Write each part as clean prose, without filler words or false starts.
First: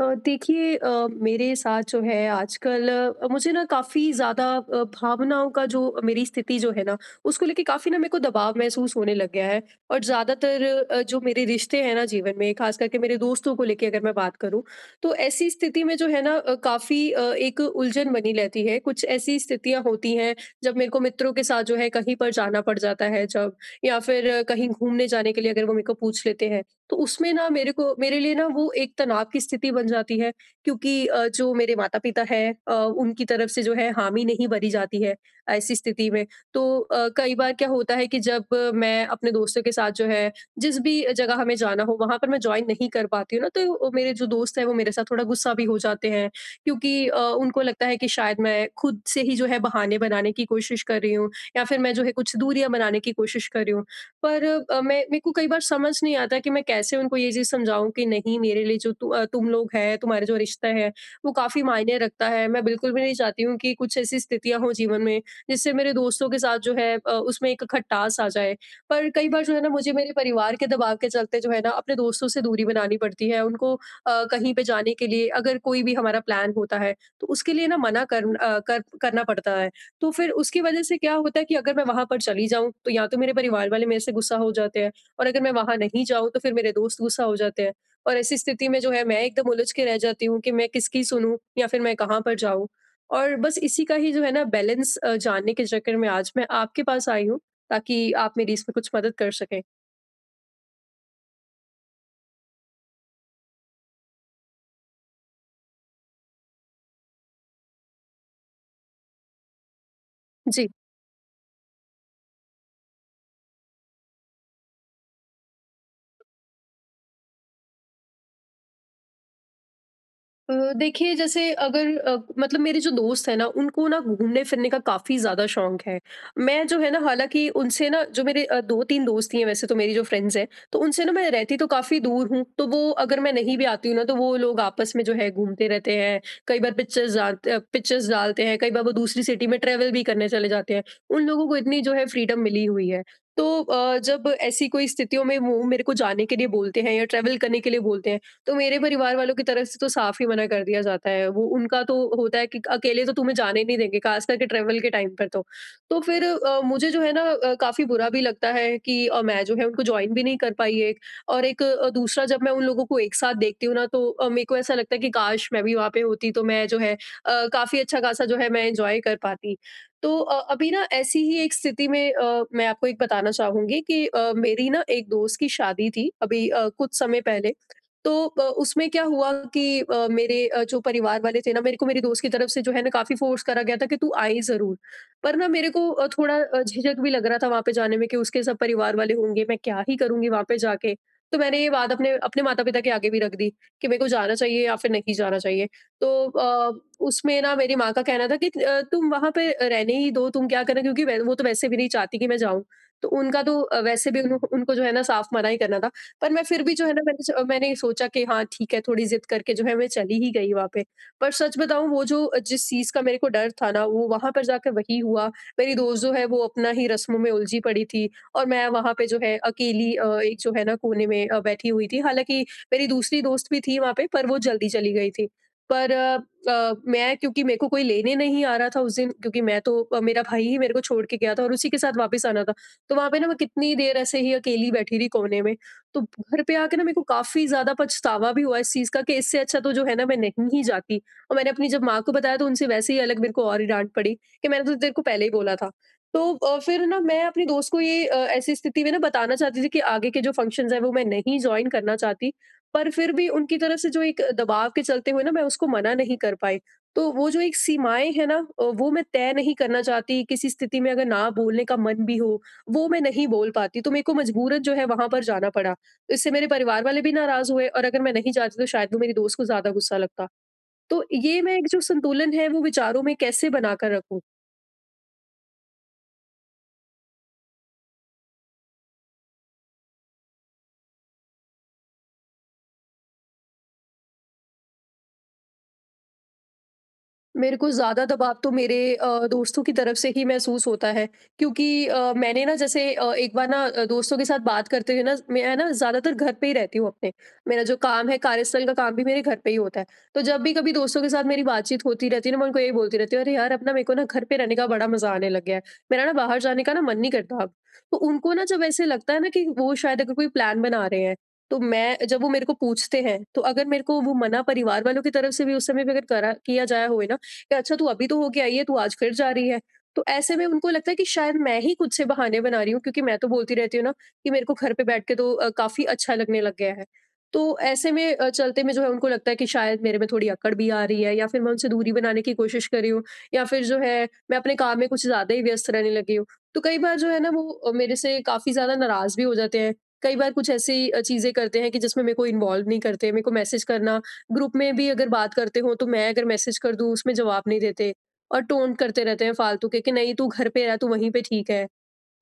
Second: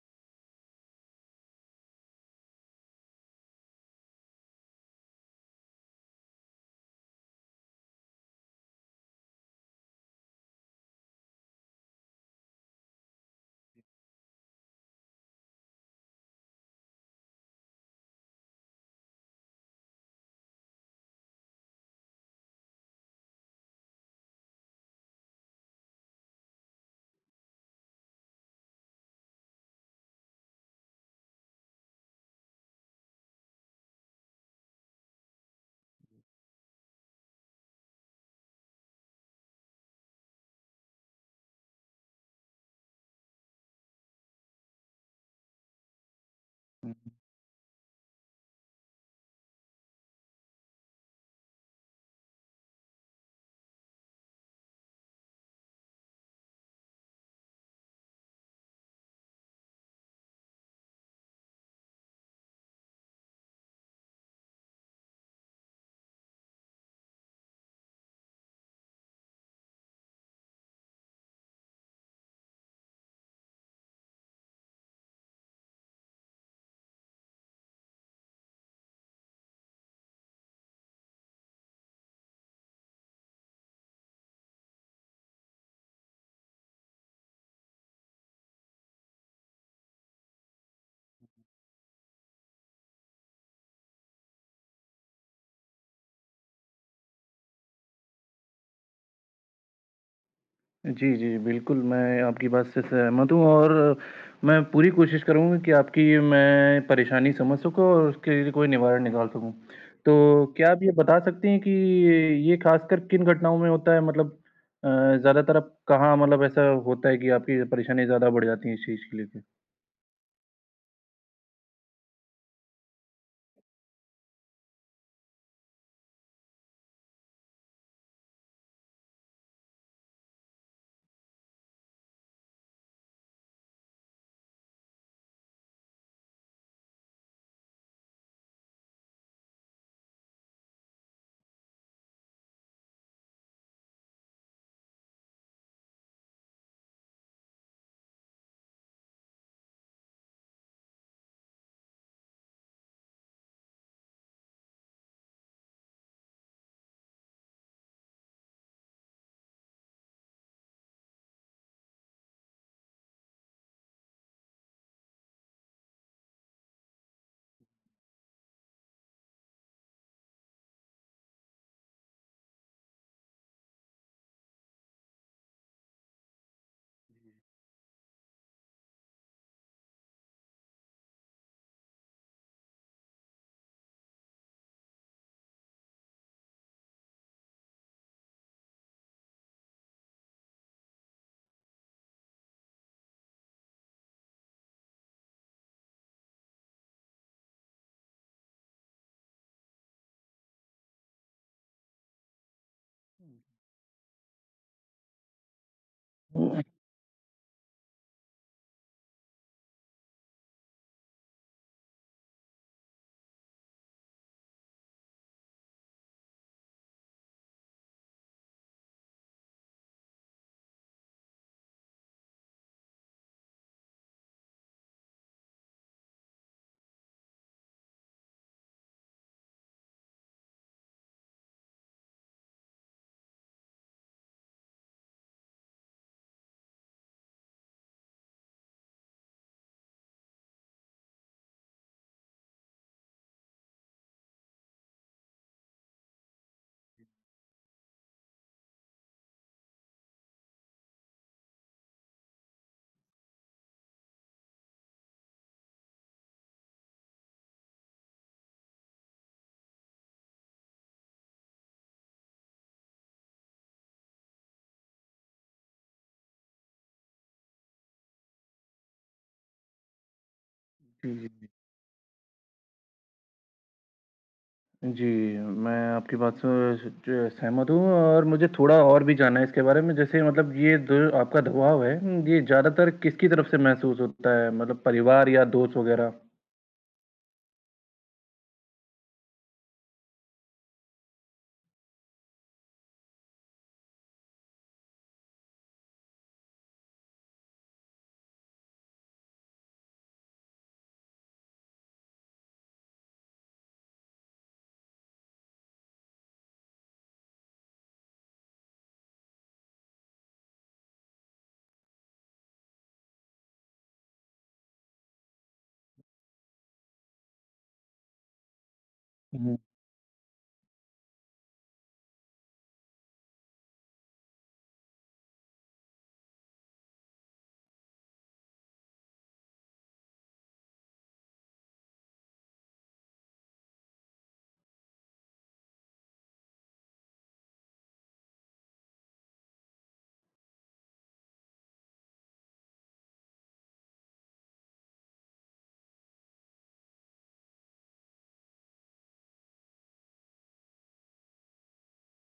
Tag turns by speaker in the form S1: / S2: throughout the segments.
S1: देखिए मेरे साथ जो है आजकल मुझे ना काफ़ी ज़्यादा भावनाओं का जो मेरी स्थिति जो है ना उसको लेके काफ़ी ना मेरे को दबाव महसूस होने लग गया है। और ज़्यादातर जो मेरे रिश्ते हैं ना जीवन में, खास करके मेरे दोस्तों को लेके अगर मैं बात करूँ, तो ऐसी स्थिति में जो है ना काफ़ी एक उलझन बनी रहती है। कुछ ऐसी स्थितियाँ होती हैं जब मेरे को मित्रों के साथ जो है कहीं पर जाना पड़ जाता है, जब या फिर कहीं घूमने जाने के लिए अगर वो मेरे को पूछ लेते हैं, तो उसमें ना मेरे को, मेरे लिए ना वो एक तनाव की स्थिति बन जाती है, क्योंकि जो मेरे माता-पिता हैं, उनकी तरफ से जो है हामी नहीं भरी जाती है ऐसी स्थिति में। तो कई बार क्या होता है कि जब मैं अपने दोस्तों के साथ जो है, जिस भी जगह हमें जाना हो वहाँ पर मैं जॉइन नहीं कर पाती हूँ ना, तो वो मेरे जो दोस्त हैं वो मेरे साथ थोड़ा गुस्सा भी हो जाते हैं, क्योंकि उनको लगता है कि शायद मैं खुद से ही जो है बहाने बनाने की कोशिश कर रही हूँ या फिर मैं जो है कुछ दूरियाँ बनाने की कोशिश कर रही हूँ। पर मैं, मेरे को कई बार समझ नहीं आता कि मैं कैसे उनको ये चीज़ समझाऊँ कि नहीं, मेरे लिए जो तुम लोग हैं, तुम्हारे जो रिश्ता है, वो काफ़ी मायने रखता है। मैं बिल्कुल भी नहीं चाहती हूँ कि कुछ ऐसी स्थितियाँ हों जीवन में, जिससे मेरे दोस्तों के साथ जो है उसमें एक खटास आ जाए। पर कई बार जो है ना मुझे मेरे परिवार के दबाव के चलते जो है ना अपने दोस्तों से दूरी बनानी पड़ती है। उनको कहीं पे जाने के लिए अगर कोई भी हमारा प्लान होता है, तो उसके लिए ना मना कर अ, कर करना पड़ता है। तो फिर उसकी वजह से क्या होता है कि अगर मैं वहाँ पर चली जाऊँ, तो या तो मेरे परिवार वाले मेरे से गुस्सा हो जाते हैं और अगर मैं वहाँ नहीं जाऊँ, तो फिर मेरे दोस्त गुस्सा हो जाते हैं। और ऐसी स्थिति में जो है मैं एकदम उलझ के रह जाती हूँ कि मैं किसकी सुनूँ या फिर मैं कहाँ पर जाऊँ? और बस इसी का ही जो है ना बैलेंस जानने के चक्कर में आज मैं आपके पास आई हूँ, ताकि आप मेरी इसमें कुछ मदद कर सकें।
S2: जी, जी, बिल्कुल, मैं आपकी बात से सहमत हूँ और मैं पूरी कोशिश करूँगा कि आपकी मैं परेशानी समझ सकूँ और उसके लिए कोई निवारण निकाल सकूँ। तो
S1: जी।
S2: क्या आप ये बता सकती हैं कि ये ख़ासकर किन घटनाओं में होता है? मतलब अ, ज़्यादातर अब कहाँ मतलब ऐसा होता है कि आपकी परेशानी ज़्यादा बढ़ जाती है इस चीज़ को लेके?
S1: देखिए, जैसे अगर मतलब मेरे जो दोस्त हैं ना उनको ना घूमने फिरने का काफ़ी ज़्यादा शौक है। मैं जो है ना, हालाँकि उनसे ना, जो मेरे 2-3 दोस्त ही हैं वैसे, तो मेरी जो फ्रेंड्स हैं, तो उनसे ना मैं रहती तो काफ़ी दूर हूँ, तो वो अगर मैं नहीं भी आती हूँ ना, तो वो लोग आपस में जो है घूमते रहते हैं। कई बार पिक्चर्स डालते हैं, कई बार वो दूसरी सिटी में ट्रैवल भी करने चले जाते हैं। उन लोगों को इतनी जो है फ्रीडम मिली हुई है। तो जब ऐसी कोई स्थितियों में वो मेरे को जाने के लिए बोलते हैं या ट्रैवल करने के लिए बोलते हैं, तो मेरे परिवार वालों की तरफ से तो साफ़ ही मना कर दिया जाता है। वो उनका तो होता है कि अकेले तो तुम्हें जाने नहीं देंगे, ख़ास करके ट्रैवल के टाइम पर तो। तो फिर मुझे जो है ना काफ़ी बुरा भी लगता है कि मैं जो है उनको जॉइन भी नहीं कर पाई एक, और एक दूसरा, जब मैं उन लोगों को एक साथ देखती हूँ ना, तो मेरे को ऐसा लगता है कि काश मैं भी वहाँ पे होती तो मैं जो है काफ़ी अच्छा-ख़ासा जो है मैं एन्जॉय कर पाती। तो अभी ना ऐसी ही एक स्थिति में मैं आपको एक बताना चाहूँगी कि मेरी ना एक दोस्त की शादी थी अभी कुछ समय पहले। तो उसमें क्या हुआ कि मेरे जो परिवार वाले थे ना, मेरे को मेरी दोस्त की तरफ से जो है ना काफ़ी फ़ोर्स करा गया था कि तू आए ज़रूर। पर ना मेरे को थोड़ा झिझक भी लग रहा था वहाँ पे जाने में कि उसके सब परिवार वाले होंगे, मैं क्या ही करूँगी वहाँ पे जाके? तो मैंने ये बात अपने अपने माता-पिता के आगे भी रख दी कि मेरे को जाना चाहिए या फिर नहीं जाना चाहिए। तो उसमें ना मेरी माँ का कहना था कि "तुम वहाँ पे रहने ही दो, तुम क्या करना", क्योंकि वै वो तो वैसे भी नहीं चाहती कि मैं जाऊँ। तो उनका तो वैसे भी उन उनको जो है ना साफ मना ही करना था। पर मैं फिर भी जो है ना मैंने सोचा कि हाँ ठीक है, थोड़ी ज़िद करके जो है मैं चली ही गई वहाँ पे। पर सच बताऊँ, वो जो जिस चीज़ का मेरे को डर था ना, वो वहाँ पर जाके वही हुआ। मेरी दोस्त जो है वो अपना ही रस्मों में उलझी पड़ी थी और मैं वहाँ पे जो है अकेली एक जो है ना कोने में बैठी हुई थी। हालाँकि मेरी दूसरी दोस्त भी थी वहाँ पे, पर वो जल्दी चली गई थी। पर मैं, क्योंकि मेरे को कोई लेने नहीं आ रहा था उस दिन, क्योंकि मैं तो मेरा भाई ही मेरे को छोड़ के गया था और उसी के साथ वापस आना था। तो वहाँ पे ना मैं कितनी देर ऐसे ही अकेली बैठी रही कोने में। तो घर पे आके ना मेरे को काफ़ी ज़्यादा पछतावा भी हुआ इस चीज़ का कि इससे अच्छा तो जो है ना मैं नहीं ही जाती, और मैंने अपनी जब माँ को बताया, तो उनसे वैसे ही अलग मेरे को और ही डाँट पड़ी कि मैंने तो तेरे को पहले ही बोला था। तो फिर ना मैं अपने दोस्त को ये ऐसी स्थिति में ना बताना चाहती थी कि आगे के जो फंक्शंस हैं वो मैं नहीं जॉइन करना चाहती। पर फिर भी उनकी तरफ से जो एक दबाव के चलते हुए ना मैं उसको मना नहीं कर पाई। तो वो जो एक सीमाएँ हैं ना, वो मैं तय नहीं करना चाहती, किसी स्थिति में अगर ना बोलने का मन भी हो, वो मैं नहीं बोल पाती, तो मेरे को मजबूरन जो है वहाँ पर जाना पड़ा। तो इससे मेरे परिवार वाले भी नाराज़ हुए, और अगर मैं नहीं जाती तो शायद वो मेरी दोस्त को ज़्यादा गुस्सा लगता। तो
S2: जी,
S1: ये,
S2: जी।
S1: मैं एक जो संतुलन है वो विचारों में कैसे बनाकर रखूँ?
S2: जी, मैं आपकी बात से ज सहमत हूँ और मुझे थोड़ा और भी जानना है इसके बारे में। जैसे मतलब ये जो आपका दबाव है, ये ज़्यादातर किसकी तरफ से महसूस होता है? मतलब परिवार या दोस्त वग़ैरह?
S1: मेरे को ज़्यादा दबाव तो मेरे दोस्तों की तरफ से ही महसूस होता है, क्योंकि मैंने ना जैसे एक बार ना दोस्तों के साथ बात करते हुए ना, मैं है ना ज़्यादातर घर पे ही रहती हूँ अपने। मेरा जो काम है कार्यस्थल का काम भी मेरे घर पे ही होता है। तो जब भी कभी दोस्तों के साथ मेरी बातचीत होती रहती है ना, मैं उनको यही बोलती रहती हूँ, "अरे यार! अब ना मेरे को ना घर पे रहने का बड़ा मज़ा आने लग गया है। मेरा ना बाहर जाने का ना मन नहीं करता अब।" तो उनको ना जब ऐसे लगता है ना कि वो शायद अगर कोई प्लान बना रहे हैं, तो मैं, जब वो मेरे को पूछते हैं, तो अगर मेरे को वो मना, परिवार वालों की तरफ से भी उस समय पे अगर करा किया जाया होए ना कि अच्छा तू अभी तो होके आई है, तू आज फिर जा रही
S2: हुँ।
S1: है। तो ऐसे में उनको लगता है कि शायद मैं ही खुद से बहाने बना रही हूँ, क्योंकि मैं तो बोलती रहती हूँ ना कि मेरे को घर पे बैठ के तो काफ़ी अच्छा लगने लग गया है। तो ऐसे में चलते में जो है उनको लगता है कि शायद मेरे में थोड़ी अकड़ भी आ रही है, या फिर मैं उनसे दूरी बनाने की कोशिश कर रही हूँ, या फिर जो है मैं अपने काम में कुछ ज़्यादा ही व्यस्त रहने लगी हूँ। तो कई बार जो है ना वो मेरे से काफ़ी ज़्यादा नाराज़ भी हो जाते हैं। कई बार कुछ ऐसी चीज़ें करते हैं कि जिसमें मेरे को इन्वॉल्व नहीं करते। मेरे को मैसेज करना, ग्रुप में भी अगर बात करते हो तो मैं अगर मैसेज कर दूँ उसमें जवाब नहीं देते, और टोन्ट करते रहते हैं फालतू के कि नहीं, तू घर पे रह, तू वहीं पे ठीक है।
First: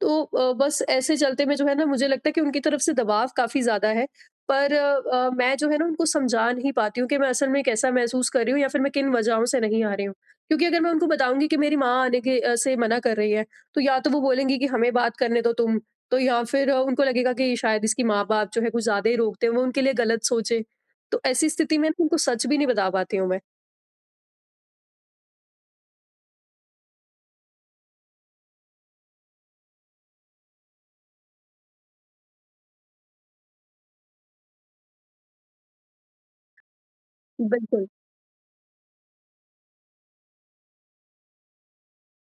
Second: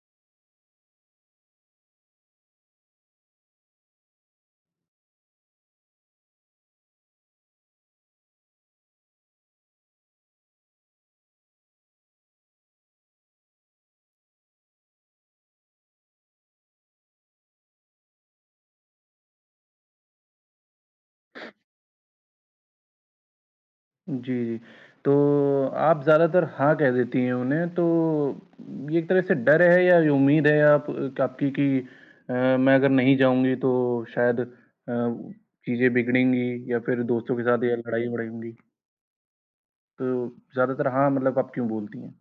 S1: तो बस ऐसे चलते में जो है ना मुझे लगता है कि उनकी तरफ से दबाव काफ़ी ज़्यादा है। पर मैं जो है ना उनको समझा नहीं पाती हूँ कि मैं असल में कैसा महसूस कर रही हूँ या फिर मैं किन वजहों से नहीं आ रही हूँ। क्योंकि अगर मैं उनको बताऊँगी कि मेरी माँ आने के से मना कर रही है, तो या तो वो बोलेंगी कि हमें बात करने दो तुम, तो या फिर उनको लगेगा कि शायद इसकी माँ-बाप जो है कुछ ज़्यादा ही रोकते हैं, वो उनके लिए गलत सोचे। तो ऐसी स्थिति में ना उनको सच भी नहीं बता पाती हूँ मैं।
S2: जी, जी। तो आप ज़्यादातर हाँ कह देती हैं उन्हें, तो ये एक तरह से डर है या ये उम्मीद है आप आपकी कि मैं अगर नहीं जाऊँगी तो शायद चीज़ें बिगड़ेंगी या फिर दोस्तों के साथ या
S1: बिल्कुल।
S2: लड़ाई-वड़ाई होंगी? तो ज़्यादातर हाँ मतलब आप क्यों बोलती हैं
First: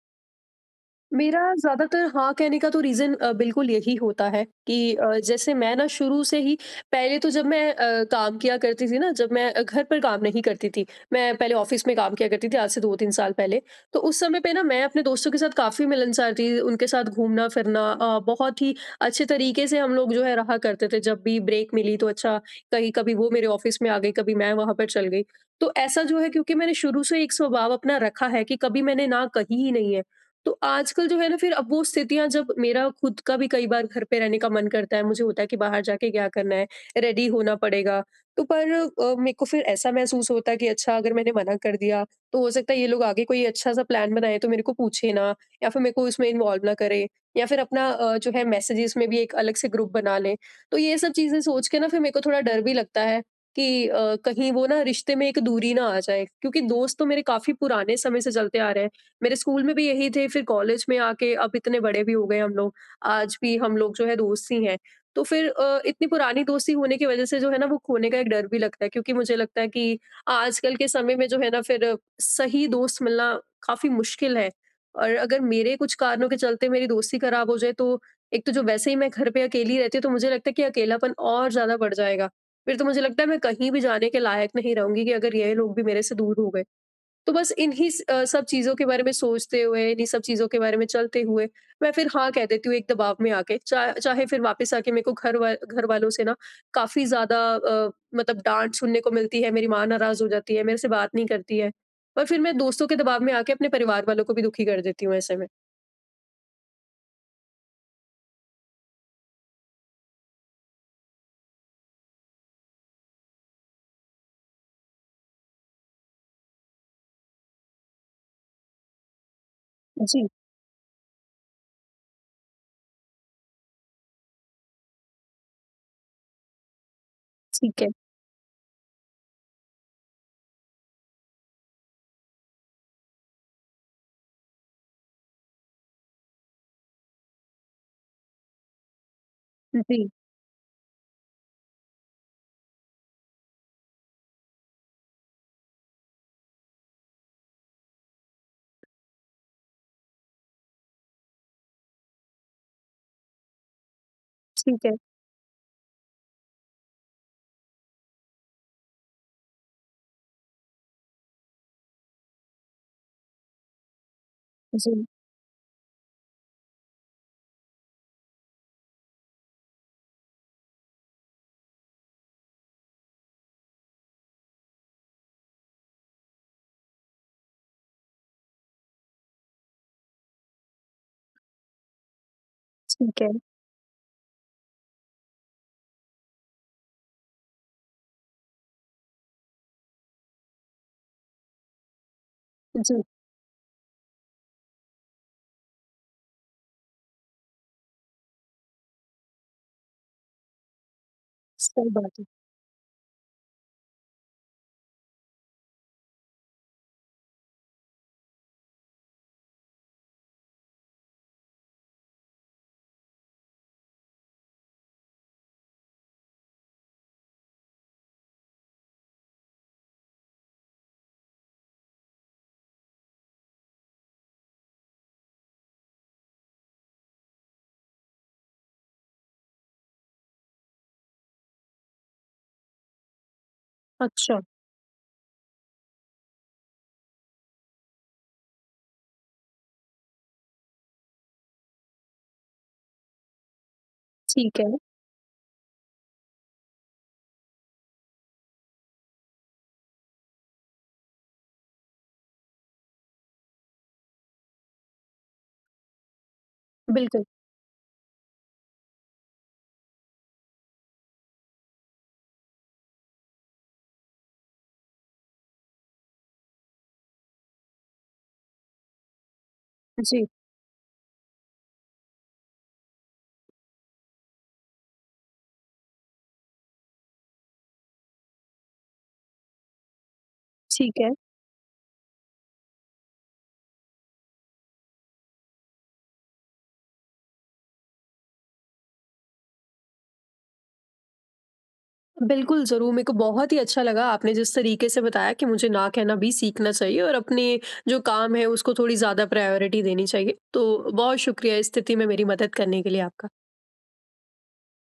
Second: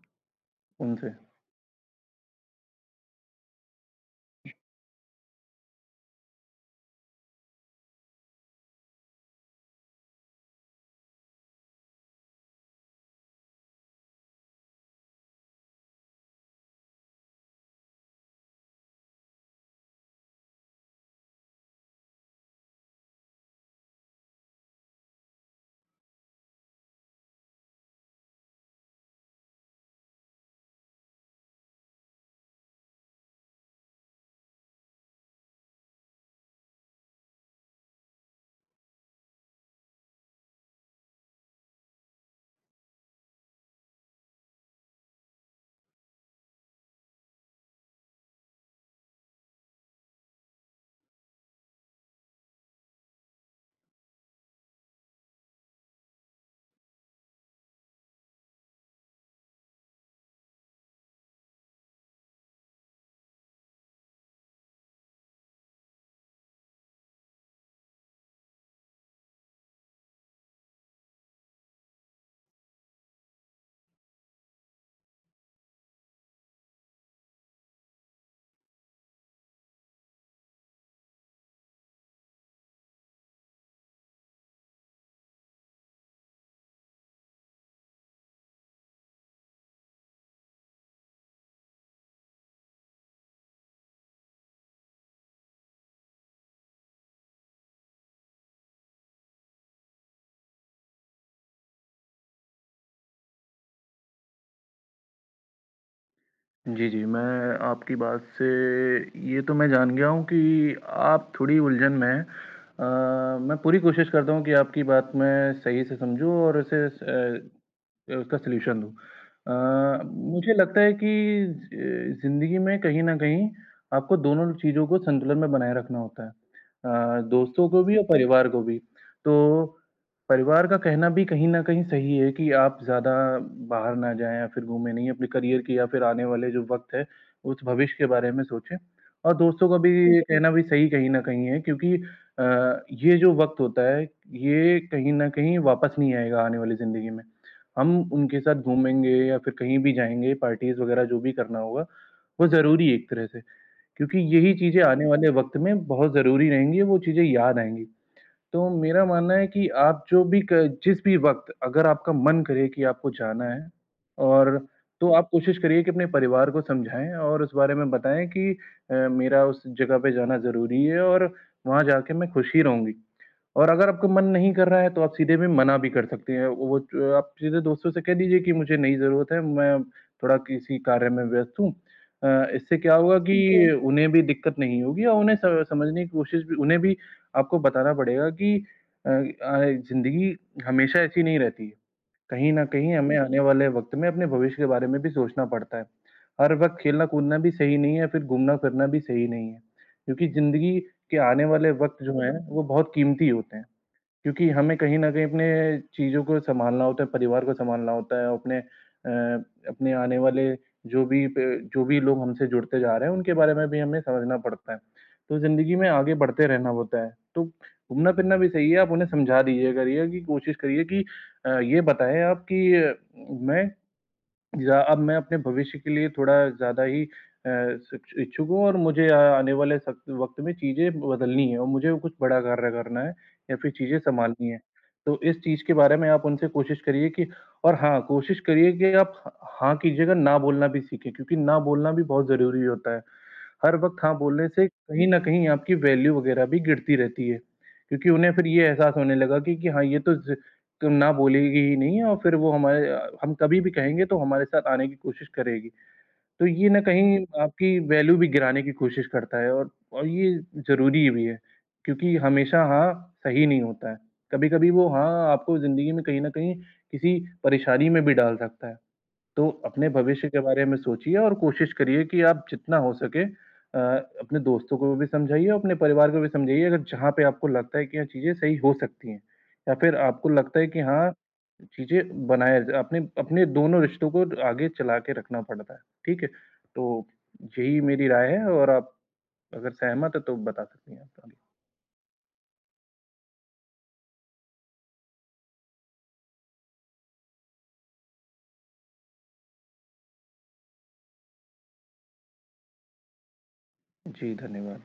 S2: उनसे?
S1: मेरा ज़्यादातर हाँ कहने का तो रीज़न बिल्कुल यही होता है कि जैसे मैं ना शुरू से ही पहले तो जब मैं काम किया करती थी ना, जब मैं घर पर काम नहीं करती थी, मैं पहले ऑफ़िस में काम किया करती थी आज से 2-3 साल पहले। तो उस समय पे ना मैं अपने दोस्तों के साथ काफ़ी मिलनसार थी, उनके साथ घूमना-फिरना बहुत ही अच्छे तरीके से हम लोग जो है रहा करते थे। जब भी ब्रेक मिली तो अच्छा, कहीं कभी वो मेरे ऑफ़िस में आ गई, कभी मैं वहाँ पर चल गई। तो ऐसा जो है, क्योंकि मैंने शुरू से एक स्वभाव अपना रखा है कि कभी मैंने ना कही ही नहीं है। तो आजकल जो है ना, फिर अब वो स्थितियाँ, जब मेरा खुद का भी कई बार घर पे रहने का मन करता है, मुझे होता है कि बाहर जाके क्या करना है, रेडी होना पड़ेगा। तो पर मेरे को फिर ऐसा महसूस होता है कि अच्छा, अगर मैंने मना कर दिया, तो हो सकता है ये लोग आगे कोई अच्छा सा प्लान बनाएँ तो मेरे को पूछे ना, या फिर मेरे को इसमें इन्वॉल्व ना करें, या फिर अपना जो है मैसेजेस में भी एक अलग से ग्रुप बना लें। तो ये सब चीज़ें सोच के ना, फिर मेरे को थोड़ा डर भी लगता है कि कहीं वो ना रिश्ते में एक दूरी ना आ जाए, क्योंकि दोस्त तो मेरे काफ़ी पुराने समय से चलते आ रहे हैं। मेरे स्कूल में भी यही थे, फिर कॉलेज में आके अब इतने बड़े भी हो गए हम लोग, आज भी हम लोग जो है दोस्त ही हैं। तो फिर इतनी पुरानी दोस्ती होने की वज़ह से जो है ना, वो खोने का एक डर भी लगता है, क्योंकि मुझे लगता है कि आजकल के समय में जो है ना, फिर सही दोस्त मिलना काफ़ी मुश्किल है। और अगर मेरे कुछ कारणों के चलते मेरी दोस्ती खराब हो जाए, तो एक तो जो वैसे ही मैं घर पे अकेली रहती हूँ, तो मुझे लगता है कि अकेलापन और ज़्यादा बढ़ जाएगा। फिर तो मुझे लगता है मैं कहीं भी जाने के लायक नहीं रहूँगी, कि अगर ये लोग भी मेरे से दूर हो गए। तो बस सब चीज़ों के बारे में सोचते हुए, इन्हीं सब चीज़ों के बारे में चलते हुए, मैं फिर हाँ कह देती हूँ एक दबाव में आके। चा चाहे फिर वापस आके मेरे को घर वालों से ना काफ़ी ज़्यादा मतलब डाँट सुनने को मिलती है, मेरी माँ नाराज़ हो जाती है, मेरे से बात नहीं करती है। और फिर मैं दोस्तों के दबाव में आके अपने परिवार वालों को भी दुखी कर देती हूँ ऐसे में।
S2: जी, जी। मैं आपकी बात से ये तो मैं जान गया हूँ कि आप थोड़ी उलझन में हैं। मैं पूरी कोशिश करता हूँ कि आपकी बात मैं सही से समझूँ और उसका सॉल्यूशन दूँ।
S1: जी,
S2: मुझे लगता है कि ज़िंदगी में कहीं न कहीं आपको दोनों चीज़ों को संतुलन में बनाए रखना होता है। दोस्तों
S1: ठीक
S2: को
S1: है।
S2: भी और परिवार को भी। तो परिवार का कहना भी कहीं न कहीं सही है कि आप ज़्यादा बाहर ना जाएँ या फिर घूमें नहीं, अपने करियर की या फिर आने वाले जो वक़्त है, उस भविष्य के बारे में सोचें। और दोस्तों का भी
S1: जी,
S2: ये जी। कहना भी सही कहीं न कहीं है क्योंकि अ, ये जो वक़्त होता है, ये कहीं न कहीं वापस नहीं आएगा आने वाली ज़िंदगी में। हम उनके साथ घूमेंगे या फिर कहीं भी जाएँगे, पार्टीज़ वग़ैरह जो भी करना होगा, वो ज़रूरी है एक तरह से क्योंकि यही चीज़ें
S1: ठीक है।
S2: आने वाले वक़्त में बहुत ज़रूरी रहेंगी, वो चीज़ें याद आएँगी। तो मेरा मानना है कि आप जो भी क जिस भी वक़्त अगर आपका मन करे कि आपको जाना है और
S1: जी,
S2: तो आप कोशिश करिए कि अपने परिवार को समझाएँ और उस बारे में बताएँ कि मेरा उस जगह पे जाना ज़रूरी है और वहाँ जाके मैं खुश ही रहूँगी। और अगर आपका मन नहीं कर रहा है तो आप सीधे भी मना भी कर सकते हैं। वो च आप सीधे दोस्तों से कह दीजिए कि मुझे नहीं ज़रूरत है, मैं थोड़ा किसी कार्य में व्यस्त हूँ। इससे क्या होगा
S1: ठीक
S2: कि
S1: है।
S2: ठीक है। कि उन्हें भी दिक्कत नहीं होगी और उन्हें स समझने की कोशिश भी उन्हें भी आपको बताना पड़ेगा कि अ अ, ज़िंदगी हमेशा ऐसी नहीं रहती है। कहीं न कहीं
S1: जी,
S2: हमें जी। आने वाले वक़्त में अपने भविष्य के बारे में भी सोचना पड़ता है। हर वक़्त खेलना-कूदना भी सही नहीं है, फिर घूमना-फिरना भी सही नहीं है, क्योंकि ज़िंदगी के आने वाले
S1: सही
S2: वक़्त
S1: बात
S2: जो
S1: है।
S2: हैं, वो बहुत कीमती होते हैं। क्योंकि हमें कहीं न कहीं अपने चीज़ों को सँभालना होता है, परिवार को सँभालना होता है, अपने आने वाले जो भी लोग हमसे जुड़ते जा रहे हैं, उनके बारे में भी हमें समझना पड़ता है। तो ज़िंदगी में आगे बढ़ते रहना होता है, तो घूमना-फिरना भी सही है, आप उन्हें समझा दीजिए करिए कि कोशिश करिए कि ये बताएँ आप कि मैं या अब मैं अपने भविष्य के लिए थोड़ा ज़्यादा ही अ, शिक्ष इच्छुक हूँ और मुझे आने वाले सक वक़्त में चीज़ें बदलनी है और मुझे वो कुछ बड़ा कार्य करना है या फिर चीज़ें
S1: अच्छा,
S2: सँभालनी है। तो इस चीज़ के बारे में आप उनसे कोशिश करिए कि और हाँ, कोशिश करिए कि आप ह हाँ कीजिएगा, ना बोलना भी सीखें क्योंकि ना बोलना भी बहुत ज़रूरी होता है। हर वक़्त हाँ बोलने
S1: ठीक
S2: से
S1: है।
S2: कहीं न कहीं आपकी वैल्यू वग़ैरह भी गिरती रहती है। क्योंकि उन्हें फिर ये एहसास होने लगा कि हाँ, ये तो ज़ तो ना बोलेगी ही नहीं और फिर हम कभी भी कहेंगे तो हमारे साथ आने की कोशिश करेगी। तो ये ना कहीं
S1: बिल्कुल।
S2: आपकी वैल्यू भी गिराने की कोशिश करता है और ये ज़रूरी भी है, क्योंकि हमेशा हाँ सही नहीं होता है। कभी-कभी वो हाँ आपको ज़िंदगी में कहीं न कहीं किसी परेशानी में भी डाल सकता है। तो अपने
S1: जी,
S2: भविष्य के बारे में सोचिए और कोशिश करिए कि आप जितना हो सके अपने दोस्तों को भी समझाइए और अपने परिवार को भी समझाइए अगर जहाँ पे आपको लगता है कि ये चीज़ें सही हो सकती हैं या फिर आपको लगता है कि
S1: ठीक है।
S2: हाँ, चीज़ें बनाए अपने अपने दोनों रिश्तों को आगे चला के रखना पड़ता है, ठीक है? तो यही मेरी राय है और आप अगर सहमत हैं तो बता सकती हैं आप आगे।
S1: बिल्कुल, ज़रूर। मेरे को बहुत ही अच्छा लगा आपने जिस तरीके से बताया कि मुझे ना कहना भी सीखना चाहिए, और अपने जो काम है उसको थोड़ी ज़्यादा प्रायोरिटी देनी चाहिए। तो बहुत शुक्रिया इस स्थिति में मेरी मदद करने के लिए आपका।
S2: जी, धन्यवाद।